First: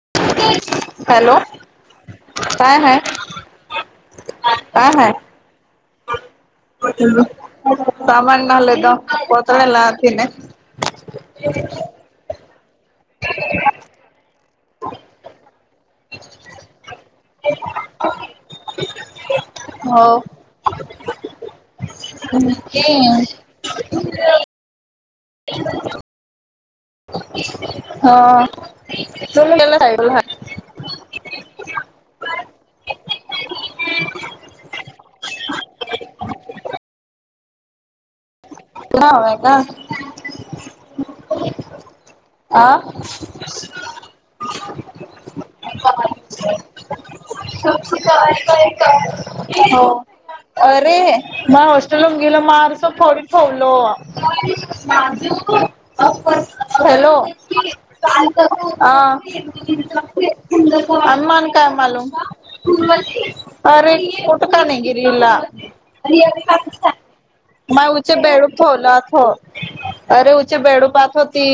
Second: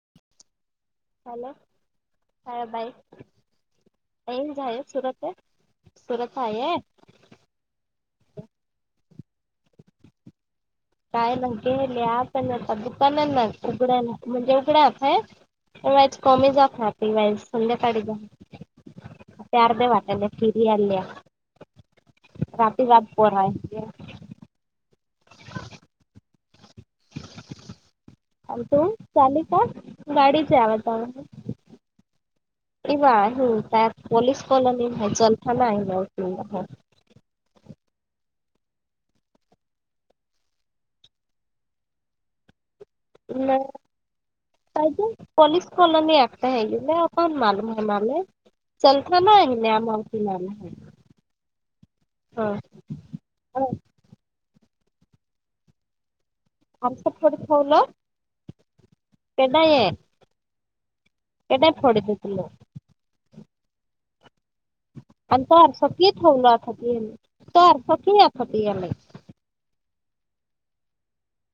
[unintelligible] Hello ह काय हाय bike जा आहे काय हाय सूरत आहे सरत आहे आहे सामान नले द पत्रलाथीने. कायलंकली आ प दुकानाना उघड्या म्हणजे, उघड्याय च कमी जात रा संध्याकाळी जा ते अर्ध्या हो वाटाने फिरी आल्या रात्री रात पोराय. [unintelligible] [inaudible] आणि तू चाली का चलेला साईडला गाडीच्यावता कवा त्यात पोलीस कॉलनी चलथाना आहे. कय का आ. नाही कायजे पॉलीस कॉलनी एकट ह गेले अण मालम आहे मल चलता ना गले हो आमती माल अरे ह फरीत ठेवलो माझ. आमचं हॅलो थोडी ठेवलं हा केडाय अमान काय केडाय फोडी मालूम देतलो अरे. का नाही गिरीला आणि त स ठवलं आताात ये तर चे भेडू वलात हो. अरे उची बेडू पाात होती.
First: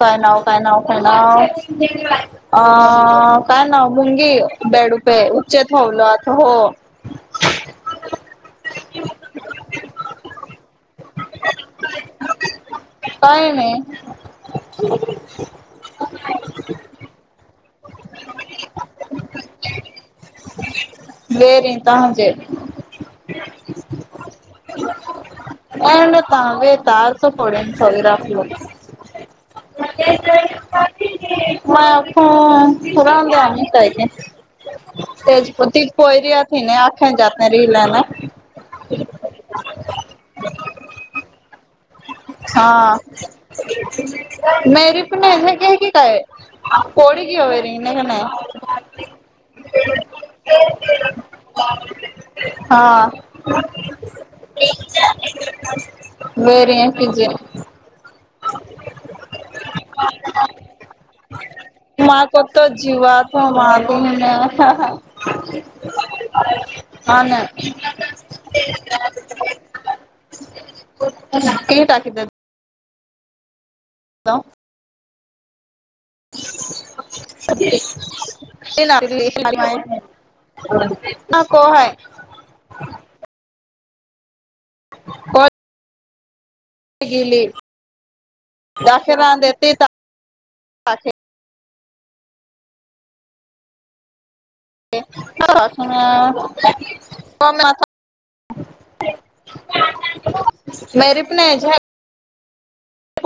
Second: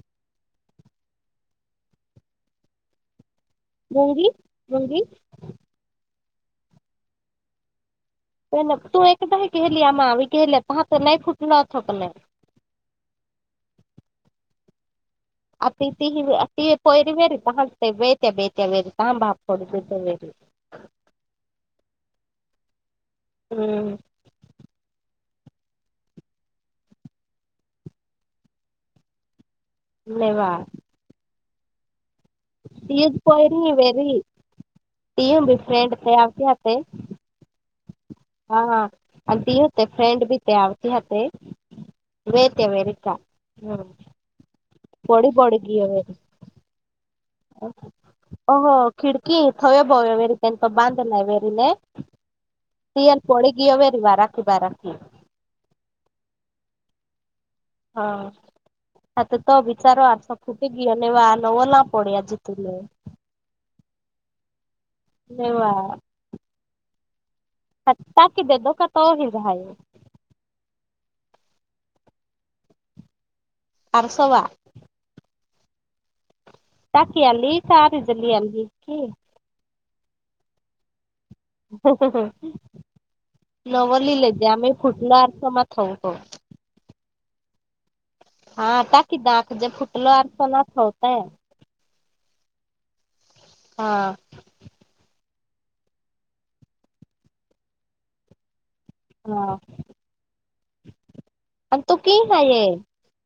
काय नाव काय नाव काय नाव अ का ना मुंगी भुंगी बेड मुंगी उपे उचचेत होवलत. हो. प तू एकदा केली आ मा पाहत नाही फुटलंथ प नाही. नवाद [inaudible] आ त ती त परी वेरी पाते बेहत्या बेहत्या वेरी त बाप फोडी देत्या वरी [inaudible] [inaudible] ए तर ह तारसो पडे सवीराखल. म नाही ते वा [inaudible] [inaudible] हो तीच रामम पोयरी काय ते वेरी ती तेज बी त फ्रेंड ते कोयरया आवती ती हाते नाही आखे जात र [inaudible] हा आणी ते होते. फ्रेंड बी ते आतीते. हा मेरी पण बडी बडी हेग ह गिय की काय. वेरी [unintelligible] [unintelligible] हा आता तो बिचारो आठसा फुट ग आणि आ नवला पड्या जीतू न [unintelligible] हा हा अरे वा! हा ना ह ताक दे दो का तो हच आहे [unintelligible] किती टाकता [unintelligible] अ सवा [unintelligible] टाकी आली [unintelligible] [inaudible] हाय हो हो हो नवलेल [unintelligible] आम्ही [unintelligible] कोण हो [unintelligible] हा टाकीि दाखेरान दक देते जे फुटलो अर स नाथ होतय [unintelligible] हा हो क [unintelligible] [unintelligible] मेरी पण एज हाय [unintelligible]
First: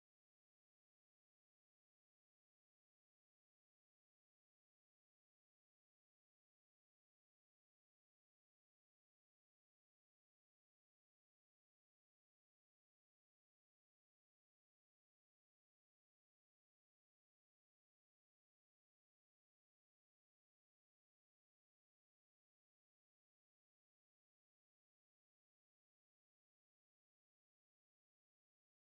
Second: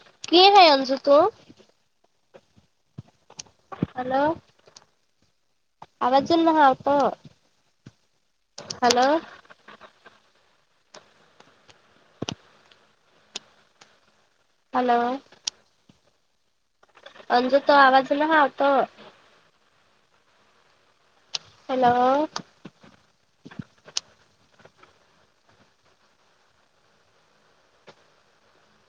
[unintelligible] हॅलो! आवाज [unintelligible] हॅलो! हॅलो! [unintelligible] हॅलो!